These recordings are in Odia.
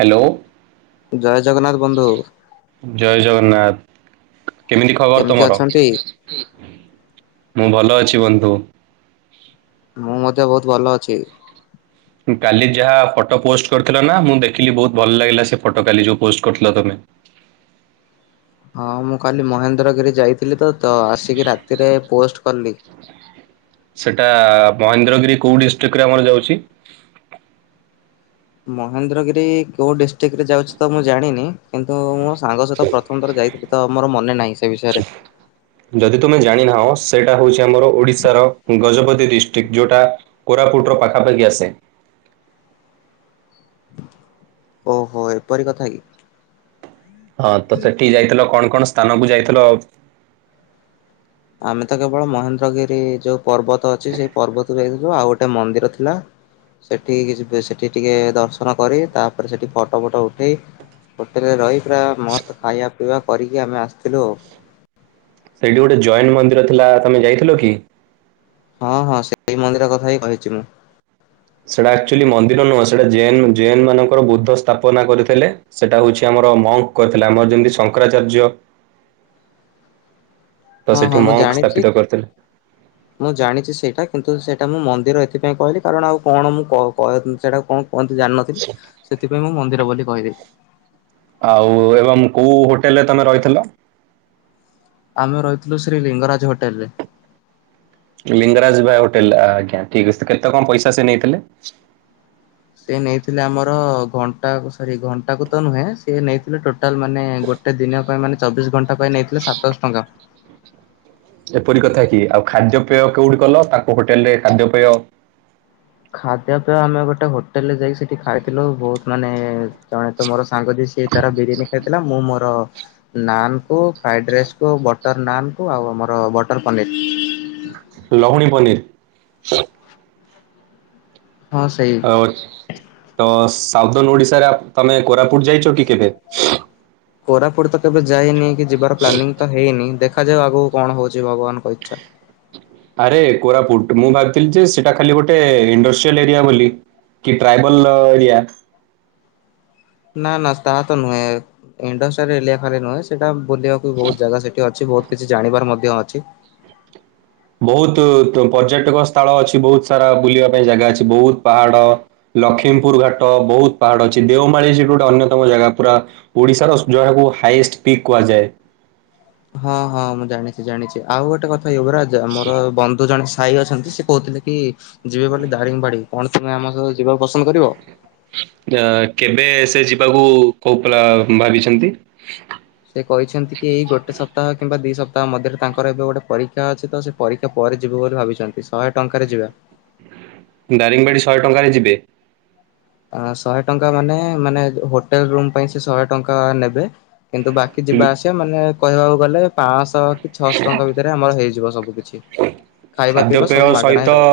ହ୍ୟାଲୋ। ଜୟ ଜଗନ୍ନାଥ ବନ୍ଧୁ। ଜୟ ଜଗନ୍ନାଥ, କେମିତି ଖବର ତମର? ମୁଁ ଭଲ ଅଛି ବନ୍ଧୁ। ମୁଁ ମଧ୍ୟ ବହୁତ ଭଲ ଅଛି ‌। କାଲି ଯାହା ଫଟୋ ପୋଷ୍ଟ କରିଥିଲ ନା, ମୁଁ ଦେଖିଲି ବହୁତ ଭଲ ଲାଗିଲା ସେ ଫଟୋ କାଲି ଯୋଉ ପୋଷ୍ଟ କରିଥିଲ ତମେ। ହଁ ମୁଁ କାଲି ମହେନ୍ଦ୍ରଗିରି ଯାଇଥିଲି ତ ତ ଆସିକି ରାତିରେ ପୋଷ୍ଟ କଲି। ସେଟା ମହେନ୍ଦ୍ରଗିରି କେଉଁ ଡିଷ୍ଟ୍ରିକ୍ଟରେ ଆମର ଯାଉଛି? ମହେନ୍ଦ୍ରଗିରି କୋଉଁ ଡିଷ୍ଟ୍ରିକ୍ଟ ରେ ଯାଉଛି ତ ମୁଁ ଜାଣିନି କିନ୍ତୁ ମୋ ସାଙ୍ଗ ସହିତ ପ୍ରଥମ ଥର ଯାଇଥିଲି ତ ମୋର ମନେ ନାହିଁ ସେ ବିଷୟରେ ଯଦି ତୁମେ ଜାଣିନାହଁ ସେଇଟା ହଉଛି ଆମର ଓଡିଶାର ଗଜପତି ଡିଷ୍ଟ୍ରିକ୍ଟ। ଯୋଉଟା କୋରାପୁଟର ପାଖାପାଖି ଆସେ। ଓହୋ, ଏପରି କଥା କି? ହଁ ତ ସେଠିକି ଯାଇଥିଲ କଣ କଣ ସ୍ଥାନକୁ ଯାଇଥିଲ? ଆମେ ତ କେବଳ ମହେନ୍ଦ୍ରଗିରି ଯୋଉ ପର୍ବତ ଅଛି ସେଇ ପର୍ବତକୁ ଯାଇଥିଲୁ। ଆଉ ଗୋଟେ ମନ୍ଦିର ଥିଲା। ସେଠି କି ଯିବେ। ସେଠି ଟିକେ ଦର୍ଶନ କରି ତାପରେ ସେଠି ଫଟ ଫଟ ଉଠେଇ ହୋଟେଲରେ ରହି ପୁରା ମସ୍ତ ଖାଇବା, ପିଇବା କରିକି ଆମେ ଆସିଥିଲୁ ଆଉ। ସେଇଠି ଗୋଟେ ଜୈନ ମନ୍ଦିର ଥିଲା। ତମେ ଯାଇଥିଲ କି? ହଁ, ହଁ ସେଇ ମନ୍ଦିର କଥା ହିଁ କହିଛି ମୁଁ। ସେଇଟା ଅକ୍ଚୁଆଲି ମନ୍ଦିର ନୁହଁ। ସେଟା ଜେନ୍ ଜେନ୍ ମାନଙ୍କର ବୁଦ୍ଧ ସ୍ଥାପନା କରିଥିଲେ। ସେଟା ହଉଛି ଆମର ମଙ୍କ ଥିଲା। ଆମର ଯେମିତି ଶଙ୍କରାଚାର୍ଯ୍ୟ ତ ହଁ ହଁ ସେଠି ମୁଁ ମଙ୍କ ଜାଣିଛି। ସ୍ଥାପିତ କରିଥିଲେ। ମୁଁ ଜାଣିଛି ସେଇଟା। କିନ୍ତୁ ସେଇଟା ମୁଁ ମନ୍ଦିର ଏଥିପାଇଁ କହିଲି କାରଣ ଆଉ କଣ ମୁଁ କ- କ ସେଇଟାକୁ କଣ କୁହନ୍ତି ଜାଣିନଥିଲି। ସେଥିପାଇଁ ମୁଁ ମନ୍ଦିର ବୋଲି କହିଦେଲି। ଆଉ ଏବଂ କୋଉ ହୋଟେଲରେ ତମେ ରହିଥିଲ? ଆମେ ରହିଥିଲୁ ଶ୍ରୀ ଲିଙ୍ଗରାଜ ହୋଟେଲ ରେ। ଲିଙ୍ଗରାଜ ବିହାର ହୋଟେଲରେ। ଆଜ୍ଞା, ଠିକ ଅଛି। କେତେ କଣ ପଇସା ସେ ନେଇଥିଲେ? ସେ ନେଇଥିଲେ ଆମର ଘଣ୍ଟା, ସରି ଘଣ୍ଟାକୁ ତ ନୁହେଁ ସେ ନେଇଥିଲେ ଟୋଟାଲ ମାନେ ଗୋଟେ ଗୋଟେ ଦିନ ପାଇଁ ମାନେ ଚବିଶ ଘଣ୍ଟା ପାଇଁ ନେଇଥିଲେ ସାତଶହ ଟଙ୍କା। ଏପରି କଥା କି? ଆଉ ଖାଦ୍ୟପେୟ କୋଉଠି କଲ? ତାଙ୍କ ହୋଟେଲ ରେ ଖାଦ୍ୟପେୟ ଖାଦ୍ୟପେୟ, ଆମେ ଗୋଟେ ହୋଟେଲରେ ଯାଇକି ସେଠି ଖାଇଥିଲୁ। ବହୁତ ମାନେ ଜଣେ ତ ମୋର ସାଙ୍ଗ ଯିଏ ସିଏ ତାର ବିରିୟାନୀ ଖାଇଥିଲା। ମୁଁ ମୋ ର ନାନ କୁ, ଫ୍ରାଇଡ ରାଇସ୍ କୁ, ବଟର ନାନ କୁ ଆଉ ଆମର ବଟର ପନିର। ଲହୁଣୀ ପନିର। ହଁ ସେଇ। ଅ ତ ସାଉଦର୍ନ ଓଡିଶାରେ ଆପ ତମେ କୋରାପୁଟ ଯାଇଛ କି କେବେ? କୋରାପୁଟ ତ କେବେ ଯାଇନି। କି ଯିବାର ପ୍ଲାନିଂ ତ ହେଇନି। ଦେଖାଯାଉ ଆଗକୁ କଣ ହଉଛି ଭଗବାନଙ୍କ ଇଚ୍ଛା। ଆରେ କୋରାପୁଟ, ମୁଁ ଭାବିଥିଲି ଯେ ସେଇଟା ଖାଲି ଗୋଟେ ଇଣ୍ଡଷ୍ଟ୍ରିଆଲ ଏରିଆ ବୋଲି। କି ଟ୍ରାଇବଲ ଅ ଏରିଆ। ନା ନା ତାହା ତ ନୁହେଁ। ଇଣ୍ଡଷ୍ଟ୍ରିଆଲ ଏଲିଆ ଖାଲି ନୁହେଁ। ସେଟା ବୁଲିବାକୁ ବହୁତ ଜାଗା ସେଠି ଅଛି। ବହୁତ କିଛି ଜାଣିବାର ମଧ୍ୟ ଅଛି। ବହୁତ ପ ପର୍ଯ୍ୟଟକ ସ୍ଥଳ ଅଛି। ବହୁତ ସାରା ବୁଲିବା ପାଇଁ ଜାଗା ଅଛି, ବହୁତ ପାହାଡ। ଲକ୍ଷ୍ମୀପୁର ଘାଟ, ବହୁତ ପାହାଡ ଅଛି। ଦେଓମାଳି ସେଠି ଗୋଟେ ଅନ୍ୟତମ ଜାଗା ପୁରା। ଓଡିଶାର ସ ଯହାକୁ ହାଇଏଷ୍ଟ ପିକ୍ କୁହାଯାଏ। ହଁ, ହଁ ମୁଁ ଜାଣିଛି, ଜାଣିଛି। ଆଉ ଗୋଟେ କଥା ୟୁବରାଜ ମୋର ବନ୍ଧୁ ଜଣେ ସେ ଭାଇ ଅଛନ୍ତି ସେ କହୁଥିଲେ କି ଯିବେ ବୋଲି ଦାରିଙ୍ଗବାଡ଼ି। କଣ ତମେ ଆମ ସହ ଯିବାକୁ ପସନ୍ଦ କରିବ? ଯେ କେବେ ସେ ଯିବାକୁ କୋଉ ପିଲା ଭାବିଛନ୍ତି? ସେ କହିଛନ୍ତି କି ଏଇ ଗୋଟେ ସପ୍ତାହ କିମ୍ବା ଦି ସପ୍ତାହ ମଧ୍ୟରେ। ତାଙ୍କର ଏବେ ଗୋଟେ ପରୀକ୍ଷା ଅଛି ତ ସେ ପରୀକ୍ଷା ପରେ ଯିବୁ ବୋଲି ଭାବିଛନ୍ତି। ଶହେ ଟଙ୍କାରେ ଯିବା। ଦାରିଙ୍ଗବାଡ଼ି ଶହେ ଟଙ୍କାରେ ଯିବେ? ଆ ଶହେ ଟଙ୍କା ମାନେ-ମାନେ ହୋଟେଲ ରୁମ୍ ପାଇଁ ସେ ଶହେ ଟଙ୍କା ନେବେ। କିନ୍ତୁ ବାକି କି ଉଁ, ଯିବା ଆସିବା ମାନେ କହିବାକୁ ଗଲେ ପାଞ୍ଚଶହ କି ଛଅଶହ ଟଙ୍କା ଭିତରେ ଆମର ହେଇଯିବ ସବୁ କି। ଖାଦ୍ୟପେୟ ହିଁ ସହିତ ରହିବ।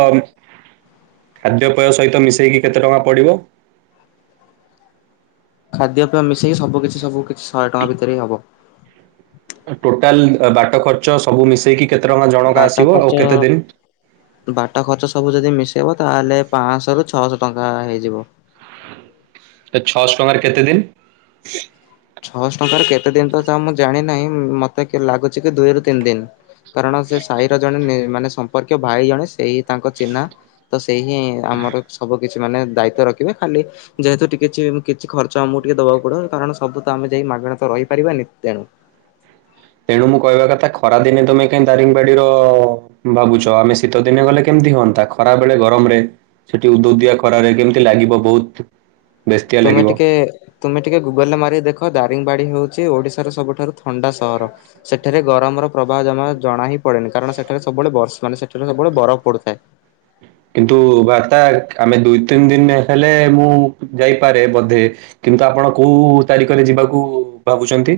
ଖାଦ୍ୟପେୟ ସହିତ ମିଶେଇକି କେତେ ଟଙ୍କା ପଡ଼ିବ? ଖାଦ୍ୟପେୟ ମିଶେଇକି ସବୁ କିଛି, ସବୁ କିଛି ଶହେ ଟଙ୍କା ଭିତରେ ହି ହବ। ଟୋଟାଲ ବାଟ ଖର୍ଚ୍ଚ ସବୁ ମିଶେଇକି କେତେ ଟଙ୍କା ଜଣକା ବାଟ ଆସିବ ଖର୍ଚ୍ଚ ଆଉ କେତେ ଦିନ୍ ବାଟ ଖର୍ଚ୍ଚ ସବୁ ଯଦି ମିଶେଇବ ତାହେଲେ ପାଶହ ରୁ ଛଅଶହ ଟଙ୍କା ହେଇଯିବ। ଛଅଶହ ଟଙ୍କାରେ କେତେ ଦିନ୍? ଛଅଶହ ଟଙ୍କା ର କେତେ ଦିନ୍ ତ ଚା ମୁଁ ଜାଣିନାହିଁ ମୋତେ ଲାଗୁଛି କି ଦୁଇରୁୁ ତିନି ଦିନ୍। କାରଣ ସେ ସାହିର ଜଣେ ମାନେ ସମ୍ପର୍କୀୟ ଭାଇ ଜଣେ ସେଇ ତାଙ୍କ ଚିହ୍ନା। ତ ସେଇ ହିଁ ଆମର ସବୁ କିଛି ମାନେ ଦାୟିତ୍ଵ ରଖିବେ ଖାଲି ଯେହେତୁ ଟିକେ କିଛି ଖର୍ଚ୍ଚ ଆମକୁ ଟିକେ ଦବାକୁ ପଡିବ କାରଣ ସବୁ ତ ଆମେ ଯାଇ ମାଗଣ ତ ରହିପାରିବାନି ତେଣୁ ତେଣୁ ମୁଁ କହିବା କଥା ଖରା ଦିନେ ତମେ କାଇହି ଦାରିଙ୍ଗବାଡିର ଭାବୁଚ ଆମେ ଶୀତ ଦିନେ ଗଲେ କେମିତି ହୁଅନ୍ତା ଖରା ବେଳେ ଗରମ ରେ। ସେଠି ଉଦୁ ଉଦିଆ ଖରାରେ କେମିତି ଲାଗିବ ବହୁତ୍। ତୁମେ ଟିକେ ତୁମେ ଟିକେ ଗୁଗଲ୍ ରେ ମାରି ଦେଖ ଦାରିଙ୍ଗବାଡି ହଉଚି ଓଡିଶାର ସବୁଠାରୁ ଥଣ୍ଡା ସହର। ସେଠାରେ ଗରମର ପ୍ରଭାବ ଜମା ଜଣା ହିଁ ପଡେନି କାରଣ ସେଠାରେ ସବୁବେଳେ ବର୍ଷ ମାନେ ସେଠାରେ ସବୁବେଳେ ବରଫ ପଡୁଥାଏ। କିନ୍ତୁ ଭାତା ଆମେ ଦୁଇ ତିନି ଦିନ୍ ହେଲେ ମୁଁ ଯାଇପାରେ ବୋଧେ। କିନ୍ତୁ ଆପଣ କୋଉ ତାରିଖରେ ଯିବାକୁ ଭାବୁଚନ୍ତି?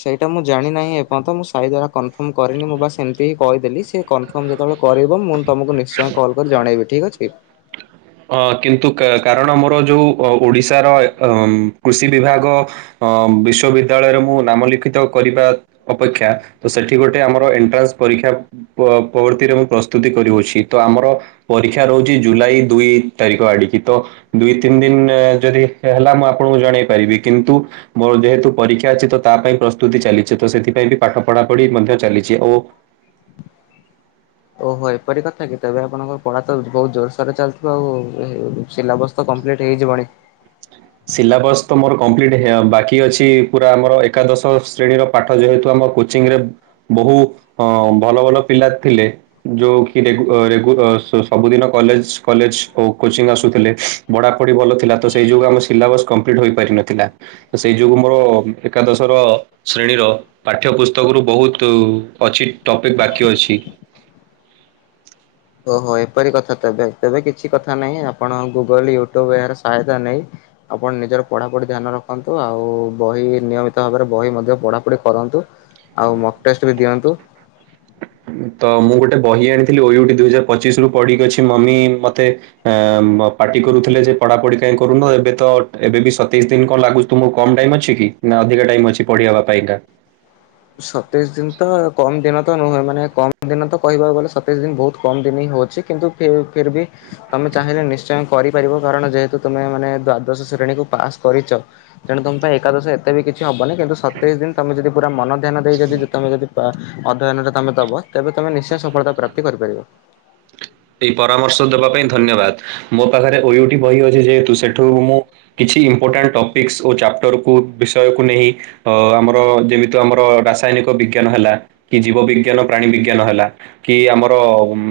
ସେଇଟା ମୁଁ ଜାଣିନାହିଁ ଏପର୍ଯ୍ୟନ୍ତ ମୁଁ ସାହିଘର କନଫର୍ମ କରିନି ମୁଁ ବାସ୍ ଏମିତି ହି କହିଦେଲି ସେକନ୍ ତମେ ଯେତେବେଳେ କରିବ ମୁଁ ତମକୁ ନିଶ୍ଚୟ କଲ୍ କରିକି ଜଣେଇବି ଠିକ୍ ଅଛି। ଅ କିନ୍ତୁ କାରଣ ମୋର ଯୋଉ ଓଡିଶାର କୃଷି ବିଭାଗ। ଅ ବିଶ୍ଵବିଦ୍ୟାଳୟରେ ମୁଁ ନାମ ଲିଖିତ କରିବା। ଅପେକ୍ଷା ତ ସେଠି ଗୋଟେ ଆମର ଏଣ୍ଟ୍ରାନ୍ସ ପରୀକ୍ଷା ପ୍ରବର୍ତ୍ତିରେ ମୁଁ ପ୍ରସ୍ତୁତି କରିଚି ତ ଆମର ପରୀକ୍ଷା ରହୁଚି ଜୁଲାଇ ଦୁଇ ତାରିଖ ଆଡ଼ିକି ତ ଦୁଇ ତିନି ଦିନ ଯଦି ହେଲା ମୁଁ ଆପଣଙ୍କୁ ଜଣେଇ ପାରିବି କିନ୍ତୁ ମୋ ଯେହେତୁ ପରୀକ୍ଷା ଅଛି ତ ତା ପାଇଁ ପ୍ରସ୍ତୁତି ଚାଲିଚି ତ ସେଥିପାଇଁ ବି ପାଠ ପଢାପଢି ମଧ୍ୟ ଚାଲିଛି ଓ ଓହୋ ଏପରି କଥା କି ତେବେ ଆପଣଙ୍କ ପଢା ତ ବହୁତ୍ ଜୋରସୋରରେ ଚାଲିଥିବ ଆଉ ସିଲାବସ ତ କମ୍ପ୍ଲିଟ୍ ହେଇଯିବଣି। ସିଲାବସ୍ ତ ମୋର କମ୍ପ୍ଲିଟ୍ ହେ ବାକି ଅଛି ପୁରା ଆମର ଏକାଦଶ ଶ୍ରେଣୀର ପାଠ ଯେହେତୁ ଆମ କୋଚିଂରେ ବହୁ ଭଲ ଭଲ ପିଲା ଥିଲେ। ଯୋଉ କିରେ ସବୁଦିନ କଲେଜ କଲେଜ କୋଚିଂ ଆସୁଥିଲେ। ପଢ଼ାପଢି ଭଲ ଥିଲା ତ ସେଇ ଯୋଗୁଁ ଆମ ସିଲାଇବୋସ୍ କମ୍ପ୍ଲିଟ୍ ହୋଇପାରିିନଥିଲା। ସେଇ ଯୋଗୁ ମୋର ଏକାଦଶ ର ଶ୍ରେଣୀର ପାଠ୍ୟ ପୁସ୍ତକରୁ ବହୁତୁ ଅଛି ଟପିକ୍ ବାକି ଅଛି। ଓହୋ ଏପରି କଥା ତେବେ ତେବେ କିଛି କଥା ନାହିଁ ଆପଣ ଗୁଗଲ ୟୁଟ୍ୟୁବ୍ ଏହାର ସହାୟତା ନେଇ ଆପଣ ନିଜର ପଢ଼ାପଢି ଧ୍ୟାନ ରଖନ୍ତୁ ଆଉ ବହି ନିୟମିତ ଭାବରେ ବହି ମଧ୍ୟ ପଢ଼ାପଢ଼ି କରନ୍ତୁ। ଆଉ ମଟେଷ୍ଟ୍ ବି ଦିଅନ୍ତୁ। ତ ମୁଁ ଗୋଟେ ବହି ଆଣିଥିଲି [unintelligible] ଦୁଇ ହଜାର ପଚିଶ ରୁ ପଡିକି ଅଛି ମମି ମତେ ଆ ପାଟି କରୁଥିଲେ ଯେ ପଢାପଢି କାହିଁ କରୁନ ଏବେ ତ ଏବେ ବି ସତେଇଶ ଦିନ କଣ ଲାଗୁ ତୁମକୁ କମ୍ ଟାଇମ୍ ଅଛି କି ନାଁ ଅଧିକା ଟାଇମ୍ ଅଛି ପଢେଇବା ପାଇଁ କା। ସତେଇଶ୍ ଦିନି ତ କମ୍ ଦିନ ତ ନୁହେଁ ମାନେ କମ୍ ଦିନ ତ କହିବାକୁ ଗଲେ ସତେଇଶ୍ ଦିନ ବହୁତ୍ କମ୍ ଦିନ୍ ହିଁ ହଉଚି। କିନ୍ତୁ ଫେ ଫେର୍ ବି। ତମେ ଚାହିଁଲେ ନିଶ୍ଚୟ କରିପାରିବ କାରଣ ଯେହେତୁ ତମେ ମାନେ ଦ୍ଵାଦଶ ଶ୍ରେଣୀକୁୁ ପାସ୍ କରିଚ। ତେଣୁ ତମ ପାଇଁ ଏକାଦଶ ଏତେ ବି କିଛି ହବନି କିନ୍ତୁ ସତେଇଶ ଦିନ ତମେ ଯଦି ପୁରା ମନ ଧ୍ୟାନ ଦେଇକି ଯଦି ଯୁକ୍ତ ତମେ ଯଦି ଅଧ୍ୟୟନ ତମେ ଦବ ତେବେ ତମେ ନିଶ୍ଚୟ ସଫଳତା ପ୍ରାପ୍ତି କରିପାରିବ। ଏଇ ପରାମର୍ଶ ଦେବା ପାଇଁ ଧନ୍ୟବାଦ। ମୋ ପାଖରେ ଓଇଓଡି ବହି ଅଛି ଯେହେତୁ ସେଠୁ ମୁଁ କିଛି ଇମ୍ପୋର୍ଟାଣ୍ଟ ଟପିକ୍ସ୍ ଓ ଚାପ୍ଟରକୁ ବିଷୟକୁ ନେଇ ଅ ଆମର ଯେମିତି ଆମର ରାସାୟନିକ ବିଜ୍ଞାନ ହେଲା କି ଜୀବ ବିଜ୍ଞାନ ପ୍ରାଣୀ ବିଜ୍ଞାନ ହେଲା। କି ଆମର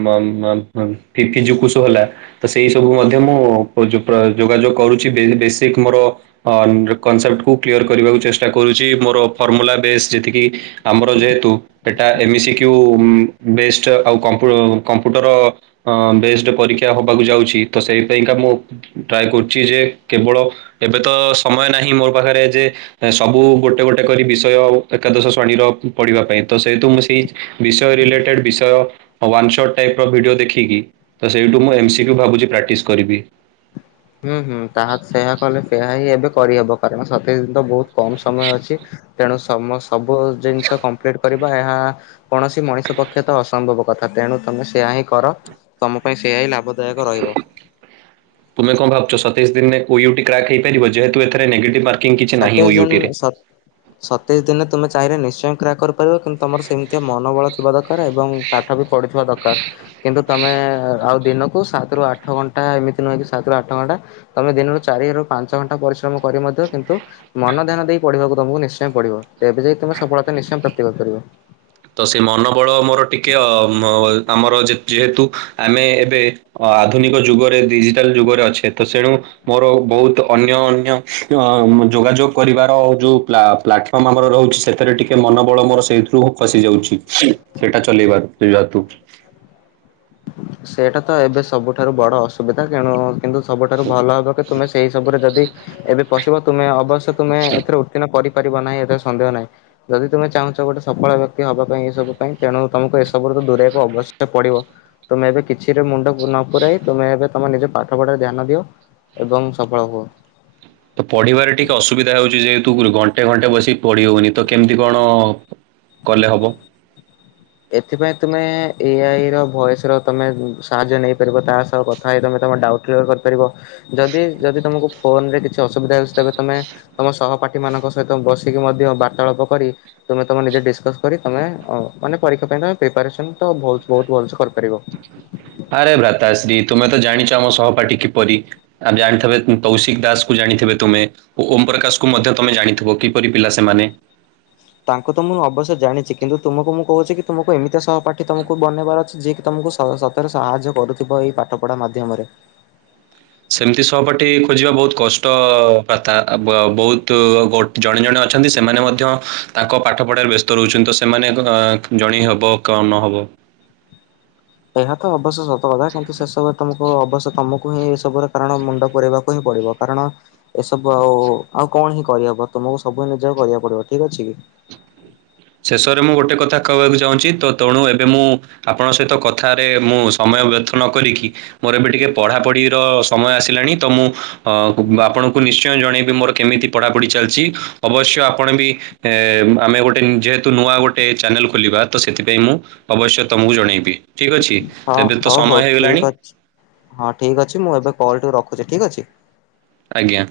ମ ମ ମ ପିଜୁକୁସୁ ହେଲା। ତ ସେଇ ସବୁ ମଧ୍ୟ ମୁଁ ଉପଯୁ ଯୋଗାଯୋଗ କରୁଚି ବେସିକ ମୋର ହଁ କନସେପ୍ଟ କୁ କ୍ଲିୟର କରିବାକୁ ଚେଷ୍ଟା କରୁଚି ମୋର ଫର୍ମୁଲା ବେଶ ଯେତିକି ଆମର ଯେହେତୁ ଏଟା ଏମିସି କ୍ୟୁ ବେଷ୍ଟ ଆଉ କମ୍ପୁ କମ୍ପୁଟର ଅ ବେଷ୍ଟ ପରୀକ୍ଷା ହବାକୁ ଯାଉଚି ତ ସେଇଥି ପାଇଁକା ମୁଁ ଟ୍ରାଏ କରୁଚି ଯେ କେବଳ ଏବେ ତ ସମୟ ନାହିଁ ମୋର ପାଖରେ ଯେ ସବୁ ଗୋଟେ ଗୋଟେ କରି ବିଷୟ ଏକାଦଶ ଶ୍ରେଣୀର ପଢିବା ପାଇଁ ତ ସେହେତୁ ମୁଁ ସେ ବିଷୟ ରିଲେଟେଡ୍ ବିଷୟ ୱାନ୍ ଶଟ୍ ଟାଇପ ର ଭିଡିଓ ଦେଖି ଠି କି ତ ସେଇଠୁ ମୁଁ ଏମସି କ୍ୟୁ ଭାବୁଚି ପ୍ରାକ୍ଟିସ କରିବି। ହୁଁ ହୁଁ ତାହା ସେୟା କଲେ ସେୟା ହିଁ ଏବେ କରିହେବ କାରଣ ସତେଇଶି ତ ବହୁତ କମ ସମୟ ଅଛି। ତେଣୁ ସମ ସବୁ ଜିନିଷ କମ୍ପ୍ଲିଟ କରି ବା ଏହା କୌଣସି ମଣିଷ ପକ୍ଷେ ତ ଅସମ୍ଭବ କଥା ତେଣୁ ତମେ ସେୟା ହିଁ କର। ତମ ପାଇଁ ସେୟା ହିଁ ଲାଭଦାୟକ ରହିବ। ତମେ କଁ ଭାବୁଚ ସତେଇଶି ଦିନରେ ଓ ୟୁ ଟି କ୍ରାକ ହେଇପାରିବ ଯେହେତୁ ଏଥିରେ ନେଗେଟିଭ ମାର୍କ କିଛି ନାହିଁ ଓ ୟୁ ଟି ରେ। ସତେଇଶି ଦିନେ ତୁମେ ଚାହିଁଲେ ନିଶ୍ଚୟ କ୍ରାକ କରିପାରିବ କିନ୍ତୁ ତମର ସେମିତିଆ ମନୋବଳ ଥିବା ଦରକାର ଏବଂ ପାଠ ବି ପଢିଥିବା ଦରକାର। କିନ୍ତୁ ତମେ ଆଉ ଦିନକୁ ସାତରୁ ଆଠ ଘଣ୍ଟା ଏମିତି ନୁହେଁ କି ସାତରୁ ଆଠ ଘଣ୍ଟା ତମେ ଦିନରୁ ଚାରି ରୁ ପାଞ୍ଚ ଘଣ୍ଟା ପରିଶ୍ରମ କରି ମଧ୍ୟ କି କିନ୍ତୁ ମନ ଧ୍ୟାନ ଦେଇ ପଢିବାକୁ ତମକୁ ନିଶ୍ଚୟ ପଢିବ ତେବେ ଯାଇ ତୁମେ ସଫଳତା ନିଶ୍ଚୟ ପ୍ରାପ୍ତି କରି ପାରିବ। ତ ସେ ମନୋବଳ ମୋର ଟିକେ ଅ ଆମର ଯେହେତୁ ଆମେ ଏବେ ଅ ଆଧୁନିକ ଯୁଗରେ ଡିଜିଟାଲ ଯୁଗରେ ଅଛେ ତ ତେଣୁ। ମୋର ବହୁତ ଅନ୍ୟ ଅନ୍ୟ ଅ ଯୋଗାଯୋଗ କରିବାର ଯୋଉ ପ୍ଲା ପ୍ଲାଟ୍ ଆମର ରହୁଚି ସେଥିରେ ଟିକେ ମନ ବଳ ମୋର ସେଇଥିରୁ ଖସି ଯାଉଚି ସେଇଟା ଚଲେଇବାର ସେ ଜାତୁ ସେଇଟା ତ ଏବେ ସବୁଠାରୁ ବଡ ଅସୁବିଧା ତେଣୁ କିନ୍ତୁ ସବୁଠାରୁ ଭଲ ହବ କି ତୁମେ ସେଇ ସବୁରେ ଯଦି ଏବେ ପଶିବ ତୁମେ ଅବଶ୍ୟ ତୁମେ ଏଥିରେ ଉତ୍ତୀର୍ଣ କରିପାରିବ ନାହିଁ ଏଥିରେ ସନ୍ଦେହ ନାହିଁ। ଯଦି ତୁମେ ଚାହୁଁଚ ଗୋଟେ ସଫଳ ବ୍ୟକ୍ତି ହବା ପାଇଁ ଏସବୁ ପାଇଁ ତେଣୁ ତୁମକୁ ଏସବୁରୁ ଦୂରେଇବାକୁ ଅବଶ୍ୟ ପଡିବ। ତୁମେ ଏବେ କିଛିରେ ମୁଣ୍ଡ ନ ପୁରାଇ ତୁମେ ଏବେ ତମେ ନିଜ ପାଠ ପଢାରେ ଧ୍ୟାନ ଦିଅ ଏବଂ ସଫଳ ହୁଅ। ତ ପଢିବାରେ ଟିକେ ଅସୁବିଧା ହେଉଚି ଯେହେତୁ ଘଣ୍ଟେ ଘଣ୍ଟେ ବସିିକି ପଢି ହଉନି ତ କେମିତି କଣ କଲେ ହବ। ଏଥିପାଇଁ ତୁମେ ଏ ଆଇ ର ଭୟସ ର ତମେ ସାହାଯ୍ୟ ନେଇପାରିବ ତା ସହ କ ଭାଇ ତମେ ତମ ଡାଉଟ୍ କ୍ଲିୟର କରିପାରିବ ଯଦି ଯଦି ତମକୁ ଫୋନ ରେ କିଛି ଅସୁବିଧା ହେଉଚି ତେବେ ତମେ ତମ ସହପାଠୀ ମାନଙ୍କ ସହିତ ବସିକି ମଧ୍ୟ ବାର୍ତ୍ତାଳାପ କରି ତୁମେ ତମେ ନିଜେ ଡିସ୍କସ୍ କରି ତମେ ଅ ମାନେ ପରୀକ୍ଷା ପାଇଁ ତମେ ପ୍ରିପାରେସନ ତ ବହୁ ବହୁତ ଭଲସ କରିପାରିବ। [unintelligible] ଆରେ ଭ୍ରାତାଶ୍ରୀ ତୁମେ ତ ଜାଣିଚ ମୋ ସହପାଠୀ କିପରି? ଆଉ ଜାଣିଥିବେ ତୌଶିକ ଦାସ କୁ ଜାଣିଥିବେ ତମେ ଓମ୍ ପ୍ରକାଶକୁ ମଧ୍ୟ ତମେ ଜାଣିଥିବ କିପରି ପିଲା ସେମାନେ? ତାଙ୍କୁ ତ ମୁଁ ଅବଶ୍ୟ ଜାଣିଚି କିନ୍ତୁ ତୁମକୁ ମୁଁ କହୁଚି କି ତୁମକୁ ଏମିତିଆ ସହ ପାଠି ତମକୁ ବନେଇବାର ଅଛି ଯିଏ କିି ତମକୁ ସ ସତରେ ସାହାଯ୍ୟ କରୁଥିବ ଏଇ ପାଠ ପଢା ମାଧ୍ୟମରେ। ସେମିତି ସହପାଠୀ ଖୋଜିବା ବହୁତ୍ କଷ୍ଟ ପ୍ରଥା ବହୁତ୍ ଗୋ ଜଣେ ଜଣେ ଅଛନ୍ତି ସେମାନେ ମଧ୍ୟ ତାଙ୍କ ପାଠ ପଢ଼ାରେ ବ୍ୟସ୍ତ ରହୁଛନ୍ତି ତ ସେମାନେ ଅଁ ଜଣେଇ ହବ କଣ ନ ହବ ଏହା ତ ଅବଶ୍ୟ ସତ କଥା କିନ୍ତୁ ସେ ସବ ତମକୁ ଅବଶ୍ୟ ତମକୁ ହିଁ ଏସବୁର କାରଣ ମୁଣ୍ଡ ପୁରେଇବାକୁ ହିଁ ପଡିବ। କାରଣ ଏସବୁ ଆଉ ଆଉ କଣ ହିଁ କରିହବ ତୁମକୁ ସବୁ ନିଜ କରିବାକୁ ପଡିବ ଠିକ୍ ଅଛି କି ଶେଷରେ ମୁଁ ଗୋଟେ କଥା କହିବାକୁ ଚାହୁଁଛି ତ ତଣୁ ଏବେ ମୁଁ ଆପଣଙ୍କ ସହିତ କଥାରେ ମୁଁ ସମୟ ବ୍ୟର୍ଥ ନ କରିକି ମୋର ଏବେ ଟିକେ ପଢା ପଢିର ସମୟ ଆସିଲାଣି ତ ମୁଁ ଅ ଆପଣଙ୍କୁ ନି ଶ୍ଚୟ ଜଣେଇବି ମୋର କେମିତି ପଢାପଢି ଚାଲିଛି ଅବଶ୍ୟ ଆପଣ ବି ଏଁ ଆମେ ଗୋ ଯେହେତୁ ନୂଆ ଗୋଟେ ଚ୍ୟାନେଲ୍ ଖୋଲିବା ତ ସେଥିପାଇଁ ମୁଁ ଅବଶ୍ୟ ତମକୁ ଜଣେଇବି। ଠିକ୍ ଅଛି ହଁ ତେବେ ତ ହଉ ସମୟ ହଉ ଠିକ ହେଇଗଲାଣି ଅଛି ହଁ ଠିକ୍ ଅଛି ମୁଁ ଏବେ କଲ୍ ଟି ରଖୁଛି ଠିକ୍ ଅଛି ଆଜ୍ଞା।